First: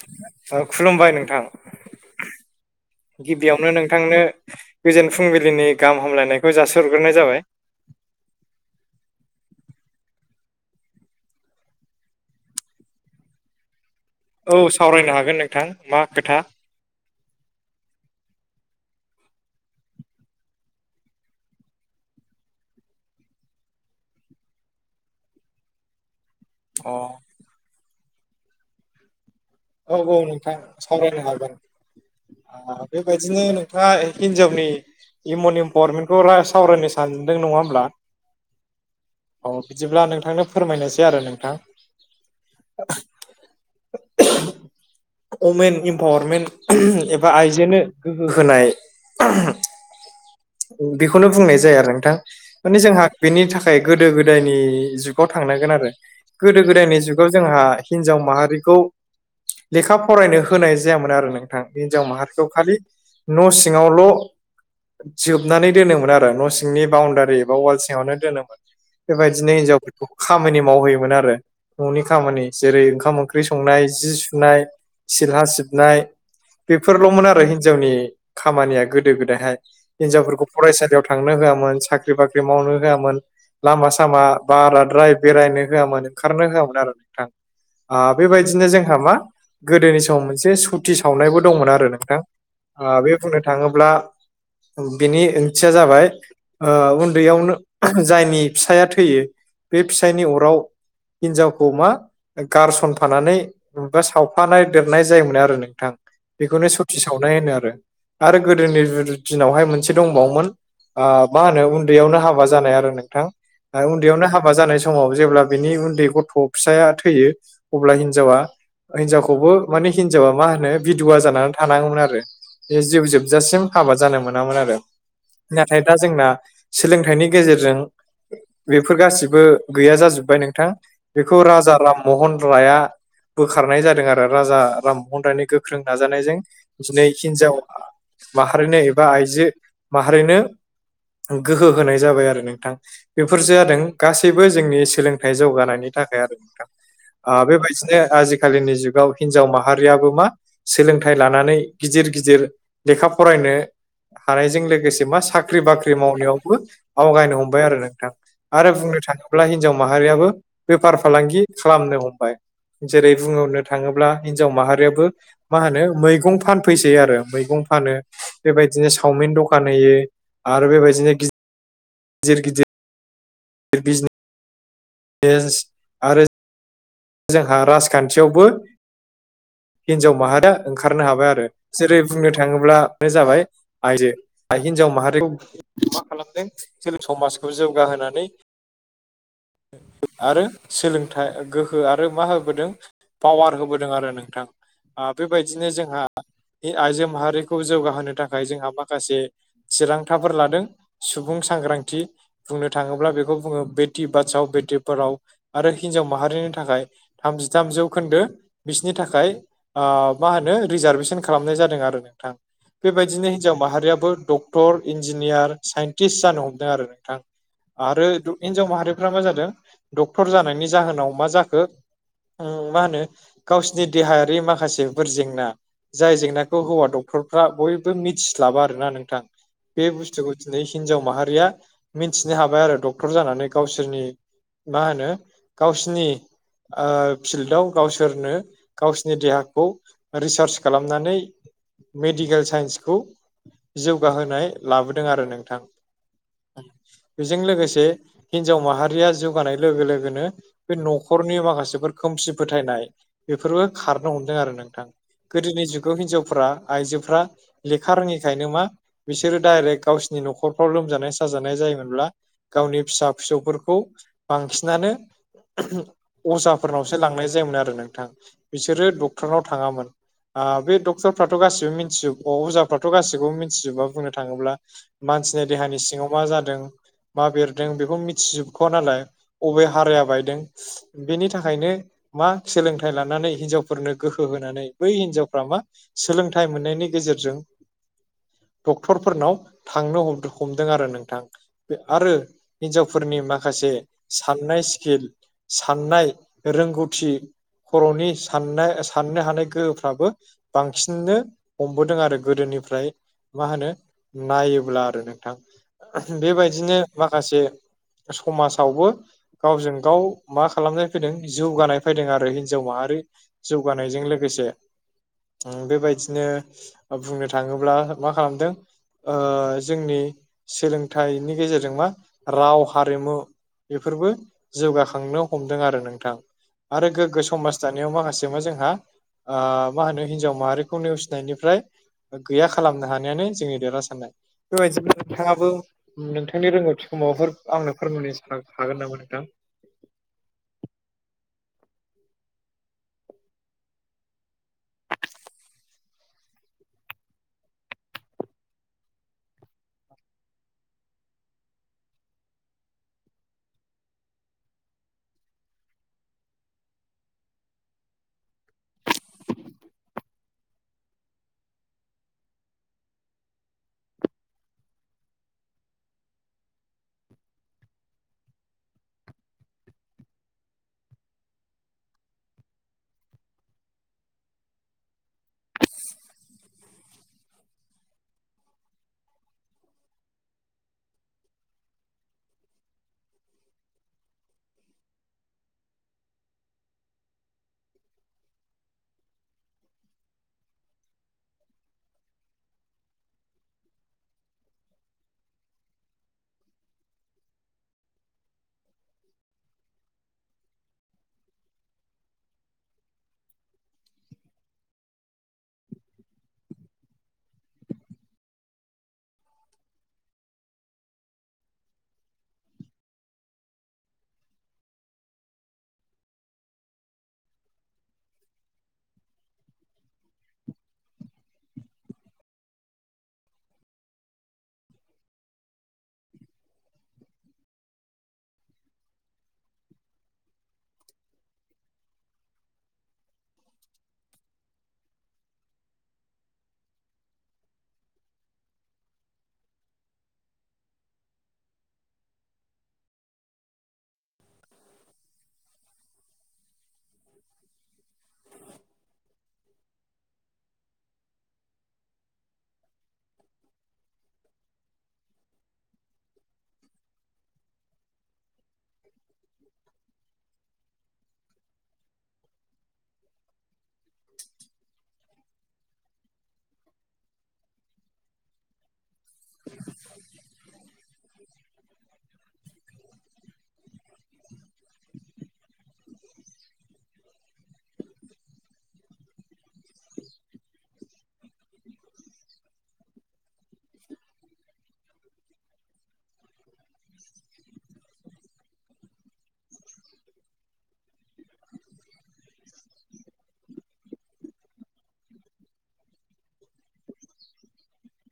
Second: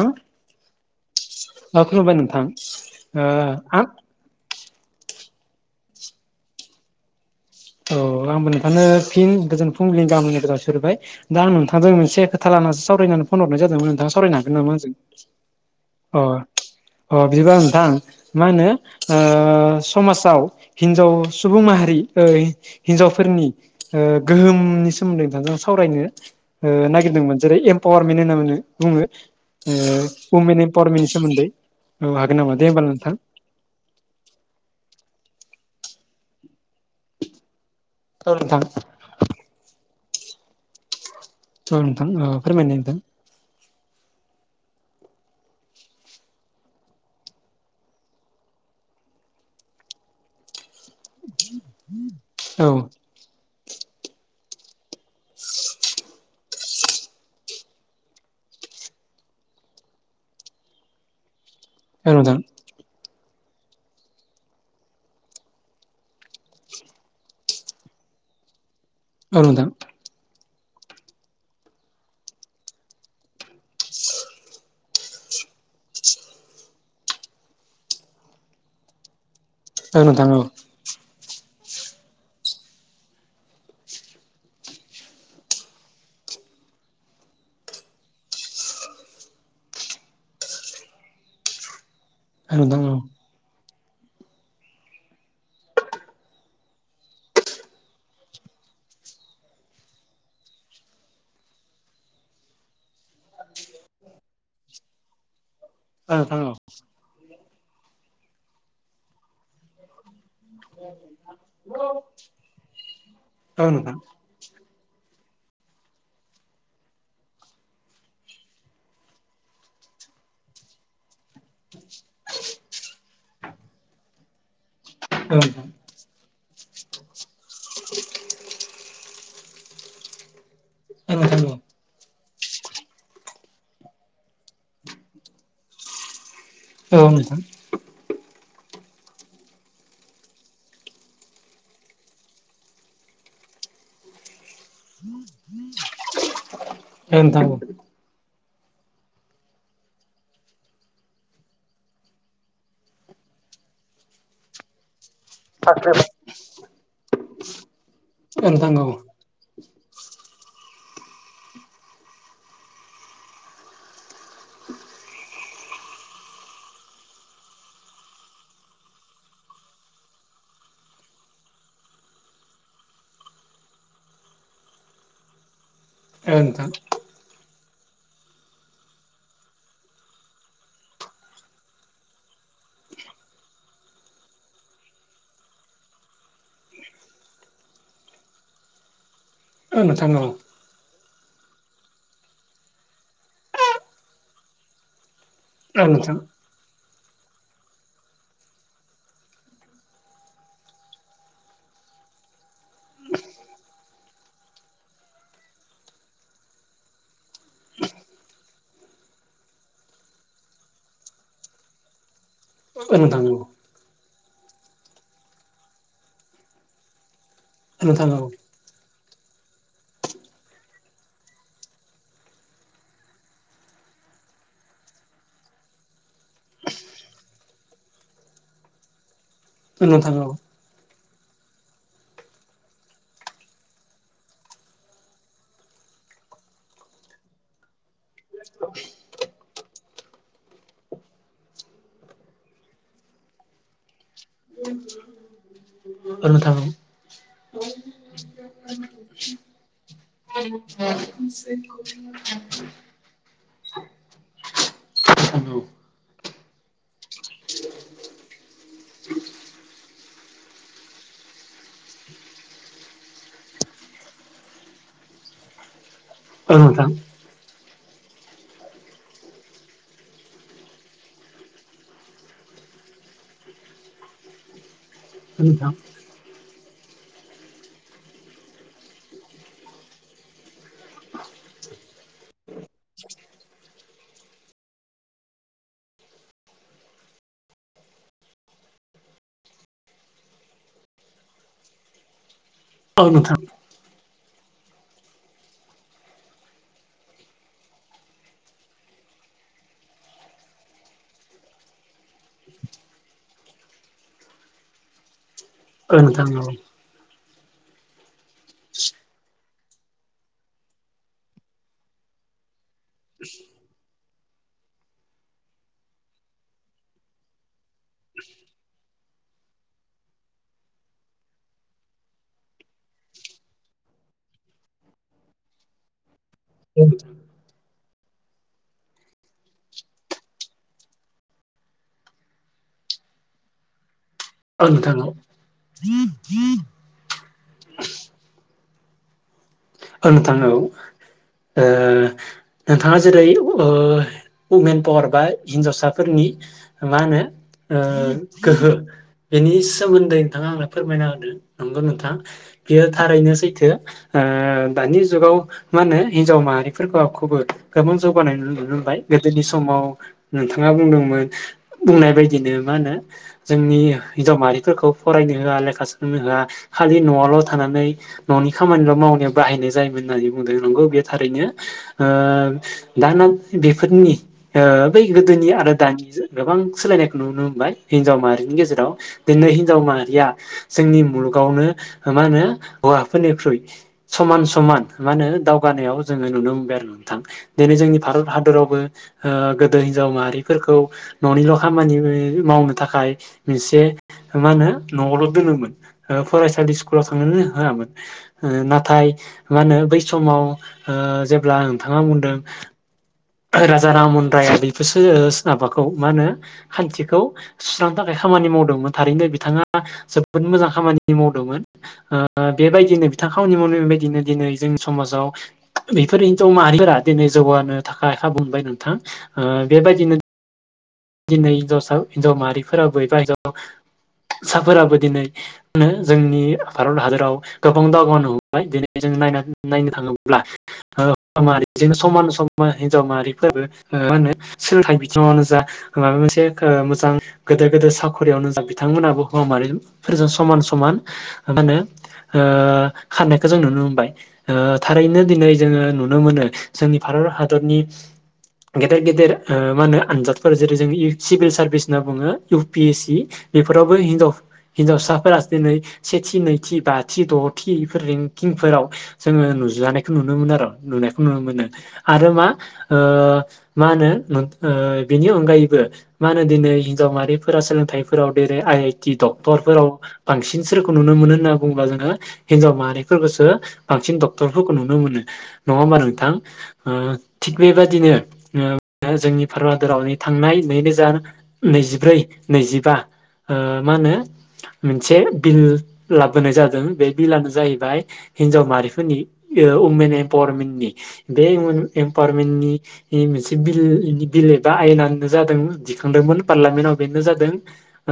ओ औ खुलुमबाय थां खुलुमबाय नोंथां ओ गिबियावनो आं नोंथांनो गोजोन फुंबिलिनि गाहाम हामलायनायखौ जासि हरगोरनाय जाबाय। औ आंबो नोंथानो फिन गोजोन फुंबिलिनि गाहाम हामलायनायखौ जासिहरबाय। दा आं नोंथांजों मोनसे खोथा लानानैसो सावरायनानै फन हरनाय जादोंमोन नोंथां। सावरायनो औ हागोन नामा आंजों? सावरायनो हागोन नोंथां मा अ खोथा अ बिदिबा नोंथां मा होनो ओ समाजाव हिन्जाव सुबुं माहारि हिनजावफोरनि ओ गोहोमनि सोमोन्दै नोंथां सावरायनो अ ओ नागिरदोंमोन जेरै एमपावारमेन्ट होनना [unintelligible] बुङो। औ औ नोंथां वमेन एमपावारमेननि सावरायनो सोमोन्दै हागोन हागोन नामा? दे होमबालाय नोंथां। थाङा हिनजावनि हिउमेन इम्पावारमेन्टखौ सावरायनोसै सानदों नङा होमब्ला औ नोंथां औ बिदिब्ला नोंथांनो फोरमायनोसै आरो नोंथां। औ नोंथां ओ फोरमायनाय नोंथां। अमेन इमपावारमेन्ट एबा आइजोनो गोहो होनाय बेखौनो बुंनाय जाया आरो नोंथां। औ माने जोंहा बेनि थाखाय गोदो गोदायनि थांनांगोन आरो। गोदो गोदायनि जुगाव जोंहा हिनजाव माहारिखौ लेखा फरायनो होनाय जायामोन आरोना। बे हिनजाव औ नोंथां माहारिखौ खालि न' सिङावल' जोबनानै दोनोमोन आरो न' सिंनि बाउण्डारि एबा वाल सिङावनो दोनोमोन। औ बेबायदिनो नोंथां हिनजावफोर खामानि मावहोयोमोन आरो न'नि खामानि। जेरै ओंखाम ओंख्रि संनाय जि सुनाय सिला सिबनाय बेफोरल'मोन आरो हिनजावनि खामानिया गोदो गोदायहाय। औ नोंथां औ हिनजावफोरखौ फरायसालियाव थांनो होआमोन साख्रि बाख्रि मावनो होआमोन लामा सामा बाराद्राय बेरायनो होआमोन ओंखारनो होआमोन आरो नोंथां। आ बेबायदिनो जोंहा मा गोदोनि समाव मोनसे सुथि सावनायबो दंमोन आरो नोंथां। औ नोंथां ओ औ बे बुंनो थाङोब्ला बेनि ओंथिया जाबाय ओ उन्दैयावनो जायनि फिसाया थैयो बे फिसायनि अराव हिनजावखौ मा गारसनफानानै सावफानाय देरनाय जायोमोन आरो नों थां औ नोंथां औ बेखौनो सथि सावनाय होनो आरो। आरो गोदोनि दिनावहाय मोनसे दंबावोमोन ओ मा होनो उन्दैयावनो हाबा जानाय आरो नोंथां। औ ओ नोंथां उन्दैयावनो हाबा जानाय सम माव जेब्ला बिनि उन्दै गथ' फिसाया थैयो अब्ला हिनजावा हिनजावखौबो माने हिनजावा मा होनो बिदुवा जानानै थानाङोमोन आरो बे जिउ जोबजासिम हाबा जानो मोनामोन आरो‌। औ नाथाय दा जोंना सोलोंथाइनि गेजेरजों बेफोर गासिबो गैया जाजोब्बाय नोंथां। नोंथां औ बेखौ नोंथां औ राजा राम महन राया बोखारनाय जादों आरो राजा राममहन रायनि गोख्रों नाजानायजों। औ दिनै नोंथां हिनजाव माहारिनो एबा आइजो माहारिनो गोहो होनाय जाबाय आरो नोंथां। बेफोर जादों गासैबो जोंनि सोलोंथाइ जौगानायनि थाखाय आरो नोंथां। औ नोंथां ओ औ बेबायदिनो आजिखालिनि जु गाव हिनजाव माहारियाबो मा सोलोंथाइ लानानै गिदिर गिदिर लेखा फरायनो हानायजों लोगोसे मा साख्रि बाख्रि मावनायावबो आवगायनो हमबाय आरो नोंथां। नोंथां आरो औ नोंथां औ नोंथां औ बुंनो थाङो ब्ला हिनजाव माहारियाबो बेफार फालांगि खालामनो हमबाय। जेरै बुंहरनो थाङोब्ला हिनजाव माहारियाबो मा होनो मैगं फानफैसै आरो। मैगं फानो बेबायदिनो सावमिन दखान होयो आरो बेबायदिनो गि दिर गिदिर दिर बिजिने नेस आरो ओं नोंथां जोंहा राजखान्थियावबो हिनजाव माहारिया ओंखारनो हाबाय आरो जेरै- बुंनो थाङोब्लानो जाबाय आयजो हिनजाव माहारिखौ मा खालामदों समाजखौ जौगाहोनानै औ नोंथां औ नोंथां आरो सोलोंथा गोहो हो आरो मा होबोदों पावार होबोदों आरो नोंथां ओ बेबायदिनो जोंहा ए आइजो माहारिखौ जौगाहोनो थाखाय जोंहा माखासे थिरांथाफोर लादों सुबुं सांग्रांथि बुंनो थाङोब्ला बेखौ बुङो बेटि बासाव बेटि फोराव आरो हिनजाव माहारिनि थाखाय थामजि थाम जौ खोन्दो बिसिनि थाखाय ओ मा होनो रिजार्भेसन खालामनाय जादों आरो नोंथां। बेबायदिनो हिनजाव औ माहारियाबो डक्टर इन्जिनियार साइन्टिस्ट जानो हमदों आरो नोंथां नोंथां औ नोंथां औ नोंथां औ नोंथां औ नोंथां औ नोंथां औ नोंथां औ आरो नोंथां औ हिनजाव माहारिफ्रा मा जादों डक्टर जानायनि जाहोनाव मा जा ‌ बो ओ मा होनो गावसिनि देहायारि माखासेफोर जेंना जाय जेंनाखौ हौवा डक्टरफ्रा बयबो मिथिस्लाबा आरोना नोंथां औ बे नोंथां बुस्थुखौ औ नै हिनजाव माहारिया मिथिनो हाबाय आरो डक्टर जानानै गावसोरनि मा होनो गावसिनि ओ फिल्डआव गावसोरनो गावसिनि देहाखौ रिसार्च खालामनानै मेडिकेल साइन्सखौ जौगाहोनाय लाबोदों आरो नोंथां बेजों लोगोसे हिनजाव माहारिया जौगानाय लोगो लोगोनो बे न' खरनि माखासेफोर खोमसि फोथायनाय बेफोरबो खारनो हमदों आरो नोंथां गोदोनि जुगाव हिनजावफ्रा आइजोफ्रा लेखा रोङिखायनो मा बिसोरो डाइरेक्ट गावसिनि न'खरफ्राव लोमजानाय साजानाय जायोमोनब्ला गावनि फिसा फिसौफोरखौ बांसिनानो अजाफोरनावसो लांनाय जायोमोन आरो नोंथां बिसोरो डक्टरनाव थाङामोन ओ बे डक्टरफ्राथ' गासिबो मिनथिजोब अ अजाफ्राथ' गासिबो मिनथिजोबा बुंनो थाङोब्ला मानसिनि देहानि सिङाव मा जादों मा बेरदों बेखौ मिथिजोबख'वा नालाय अबे हाराया बायदों बेनि थाखायनो मा सोलोंथाइ लानानै हिनजावफोरनो गोहो होनानै बै हिनजावफ्रा मा सोलोंथाइ मोननायनि गेजेरजों डक्टरफोरनाव थांनो हम-हमदों आरो नोंथां आरो हिन्जावफोरनि माखासे साननाय स्किल साननाय रोंगौथि खर'नि सानना साननो हानाय गोहोफ्राबो बांसिननो हमबोदों आरो गोदोनिफ्राय मा होनो नायोब्ला आरो नोंथां बेबायदिनो माखासे समाजावबो गावजों गाव मा खालामनाय फैदों जौगानाय फैदों आरो हिनजाव माहारि जौगानायजों लोगोसे बेबायदिनो बुंनो थाङोब्ला मा खालामदों ओ जोंनि सोलोंथाइनि गेजेरजों मा राव हारिमु बेफोरबो जौगाखांनो हमदों आरो नोंथां आरो गोग्गो समाज दानायाव माखासे मा जोंहा ओ मा होनो हिन्जाव माहारिखौ नेवसिनायनिफ्राय गैया खालामनो हानायानो जोंनि देरहासारनाय बेबायदिब्ला नोंथाङाबो नोंथांनि रोंगौथि खौ माबाफोर आंनो फोरमायनो हा-हागोन नामा नोंथां? औ नोंथां औ ओ नोंथाङा जेरै ओ उमेन पावार बा हिनजावसाफोरनि मा होनो ओ गोहो बेनि सोमोन्दै नोंथाङा आंनो फोरमायना होदो नंगौ नोंथां। बियो थारैनो सैथो ओ दानि जुगाव मा होनो हिनजाव माहारिफोरखौ खौबो गोबां जौगानाय नुनो मोनबाय गोदोनि समाव नोंथाङा बुंदोंमोन बुंनाय बायदिनो मा होनो जोंनि हिनजाव माहारिफोरखौ फरायनो होआ लेखा सोलोंनो होआ खालि न'आवल' थानानै न'नि खामानिल' मावनायाव बाहायनाय जायोमोन होननानै बुंदों नंगौ बे थारैनो ओ दाना बेफोरनि ओ बै गोदोनि आरो दानिजो गोबां सोलायनायखौ नुनो मोनबाय हिनजाव माहारिनि गेजेराव। दिनै हिनजाव माहारिया जोंनि मुलुगावनो मा होनो हौवाफोरनिख्रुइ समान समान मा होनो दावगानायाव जोङो नुनो मोनबाय आरो नोंथां। दिनै जोंनि भारत हादरावबो ओ गोदो हिनजाव माहारिफोरखौ न'निल' खामानि बे मावनो थाखाय मोनसे मा होनो न'आवल' दोनोमोन। ओ फरायसालि स्कुलाव थांनोनो होआमोन ओ ना थाय मा होनो बै समाव ओ जेब्ला नोंथाङा बुंदों राजा राम महन राया बेफोरसो सो माबाखौ मा होनो खान्थिखौ सुस्रांनो थाखाय खामानि मावदोंमोन थारैनो बिथाङा जोबोद मोजां खामानि मावदोंमोन। ओ बेबायदिनो बिथां खामानि मावनाय बेबायदिनो दिनै जोंनि समाजाव बेफोरिनोथ' माहारिफोरा दिनै जौगानो थाखाय खाबु मोनबाय नोंथां ओ बेबायदिनो दिनै हिनजावसा हिनजाव माहारिफोराबो एबा हिनजाव साफोराबो दिनै होनो जोंनि भारत हादराव गोबां दावगानो हमबाय दिनै जों नायना नायनो थाङोब्ला [unintelligible] समान समान हिनजाव माहारिफोरबो ओ मा होनो सोलोंथाइ बिथिङावनो जा माबा मोनसे मोजां गोदोर गोदोर साखरियावनो जा बिथांमोनहाबो हौवा माहारि फोरजों समान समान मा होनो ओ खाननायखौ जों नुनो मोनबाय ओ थारैनो दिनै जोङो नुनो मोनो जोंनि भारत हादरनि गेदेर गेदेर ओ मा होनो आनजादफोर जेरै जों सिभिल सार्भिस होनना बुङो इउ पि एस सि बेफोरावबो हिनजाव हिनजावसाफोरा दिनै सेथि नैथि बाथि द'थिफोर रें किं फोराव जोङो नुजानायखौ नुनो मोनो आरो नुनाय खौ नुनो मोनो आरो मा ओ मा होनो ओ बेनि अन गायैबो मा होनो दिनै हिनजाव माहारिफोरा सोलोंथाइफोराव देरो आइ आइटि डक्टरफोराव बांसिन सोरखौ नुनो मोनो होनना बुङोब्ला जोङो हिनजाव माहारिफोरखौसो बांसिन डक्टरफोरखौ नुनो मोनो। नङा होमबा नोंथां ओ थिग बेबादिनो जोंनि भारत हादोरावनि थांनाय नै रोजा नै जिब्रै नै जिबा ओ मा होनो मोनसे बिल लाबोनाय जादों बे बिलआनो जाहैबाय हिनजाव माहारिफोरनि ओ उमेन एमपावारमेन्टनि। बे उमेन एमपावारमेन्टनि मोनसे बिल बिल एबा आयेना बेनो जादों दिखांदोंमोन पारलामेन्टआव बेनो जादों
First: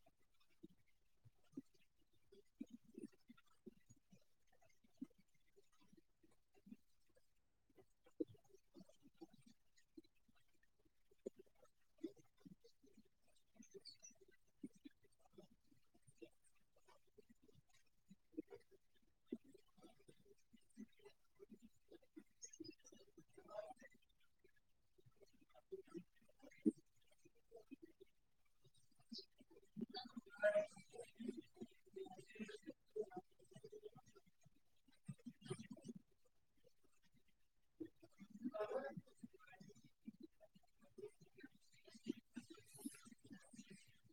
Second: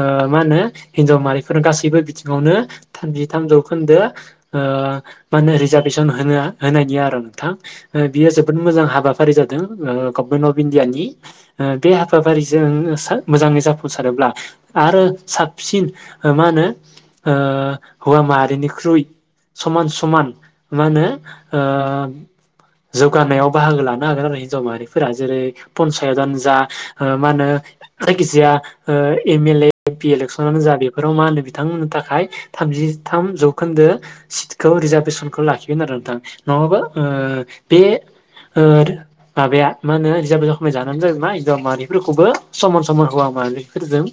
ओ मा होनो हिनजाव माहारिफोर गासैबो बिथिङावनो थामजि थामजौ खोन्दो ओ मा होनो रिजारभेसन होनो होनायनि आरो नोंथां। ओ बियो जोबोद मोजां हाबाफारि जादों गभमेन्ट अफ इण्डियानि। ओ बे हाबाफारिजों सो मोजाङै जाफुंसारोब्ला आरो साबसिन मा होनो ओ हौवा माहारिनिख्रुइ समान समान मा होनो ओह जौगानायाव बाहागो लानो हागोन आरो हिन्जाव माहारिफोरा जेरै पन्सायतआनो जा ओ मा होनो जायखिजाया ओ एमेले‌ एमफि अलेखसनानो जा बेफोराव मा होनो बिथांमोननो थाखाय थामजिथाम जौखोन्दो सिटखौ रिजार्भेसनखौ लाखिगोन आरो नोंथां। नङाबा बे ओ आरो माबाया मा होनो रिजार्भ जखमै जानानै जाहैबाय। हिजाव मारिफोरखौबो समान समान हौवा माहारिफोरजों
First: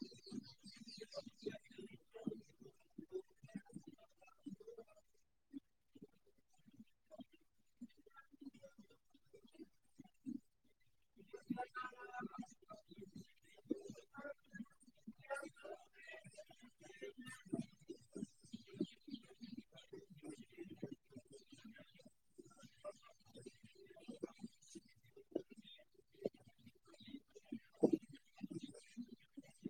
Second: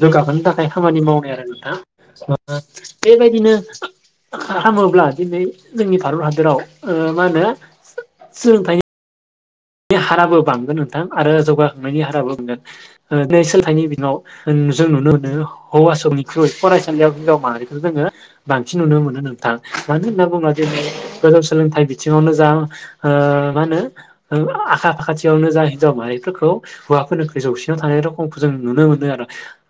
जौगाफानो थाख फ्राय खामानि मावनाय आरो नोंथां ओ बेबायदिनो खा हामोब्ला दिनै जोंनि भारत हादोराव ओ मा होनो सोलोंथाइ नि हाराबो बांगोन नोंथां। आरो जौगाखांनायनि हाराबो बांगोन। ओ नै सोलोंथाइनि बिथिङाव ओं जों नुनो मोनो हौवासोनिख्रुइ फरायसालियाव हिनजाव माहारिखौ जोङो बांसिन नुनो मोनो नोंथां। मानो होनना बुङोब्ला जे गोजौ सोलोंथाइ बिथिङावनो जा ओ मा होनो ओ आखा फाखाथियावनो जाय हिनजाव माहारिफोरखौ हौवाफोरनिख्रइ जौसिनाव थानाय रखमखौ जों नुनो मोनो आरो।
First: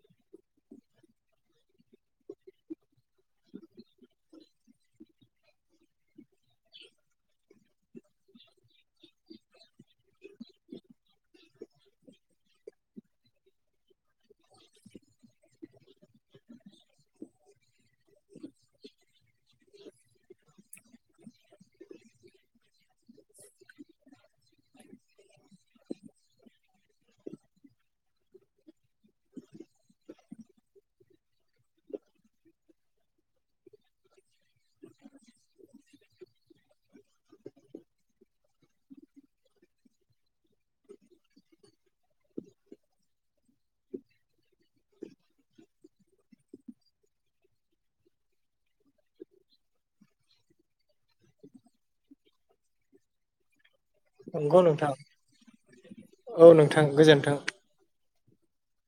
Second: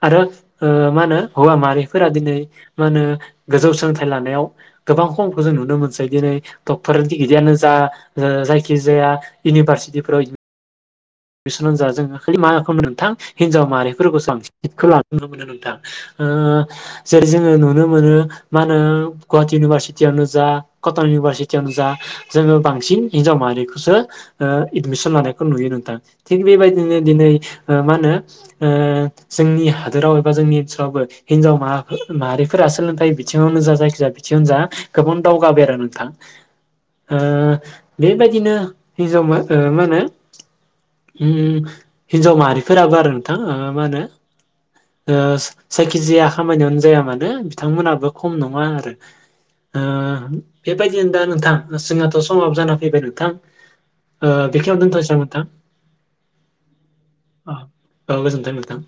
आरो ओ मा होनो हौवा माहारिफोरा दिनै मा होनो गोजौ सोलोंथाइ लानायाव गोबां खमखौ जों नुनो मोनसै दिनै डक्टर गिदिगिदिरयानो जा जायखिजाया इउनिभारसिटिफोराव बिसोननानोजा जोङो खालि मा खालामो नोंथां हिनजाव माहारिफोरखौसो बांसिन सिटखौ लानाय नुनो मोनो नोंथां। ओ जेरै जोङो नुनो मोनो मा होनो गुवाहाटी इउनिभारसिटियावनो जा कटन इउनिभारसिटियावनो जा जोङो बांसिन हिन्जाव माहारिखौसो ओ एदमिसन लानायखौ नुयो नोंथां। थिग बेबायदिनो दिनै ओ मा होनो ओ जोंनि हादोराव एबा जोंनि ओनसोलावबो हिनजाव माहा माहारिफोरा सोलोंथाइ बिथिङावनो जा जायखिजाया बि जियानो जा गोबां दावगाबाय आरो नोंथां। ओ बेबायदिनो हिन्जामो मा होनो उम हिन्जाव माहारिफोराबो आरो नोंथां ओ मा होनो ओ जायखिजाया खामानियावनो जाया मानो बिथांमोनाबो खम नङा आरो। ओ बेबायदिनो दा नोंथां जोंहाथ' समाबो जाना फैबाय नोंथां। ओ नंगौ बेखिनियाव नोंथां। दोनथ'नोसै नामा नोंथां? औ नोंथां गोजोनथों। औ गोजोन्थों नोंथां‌।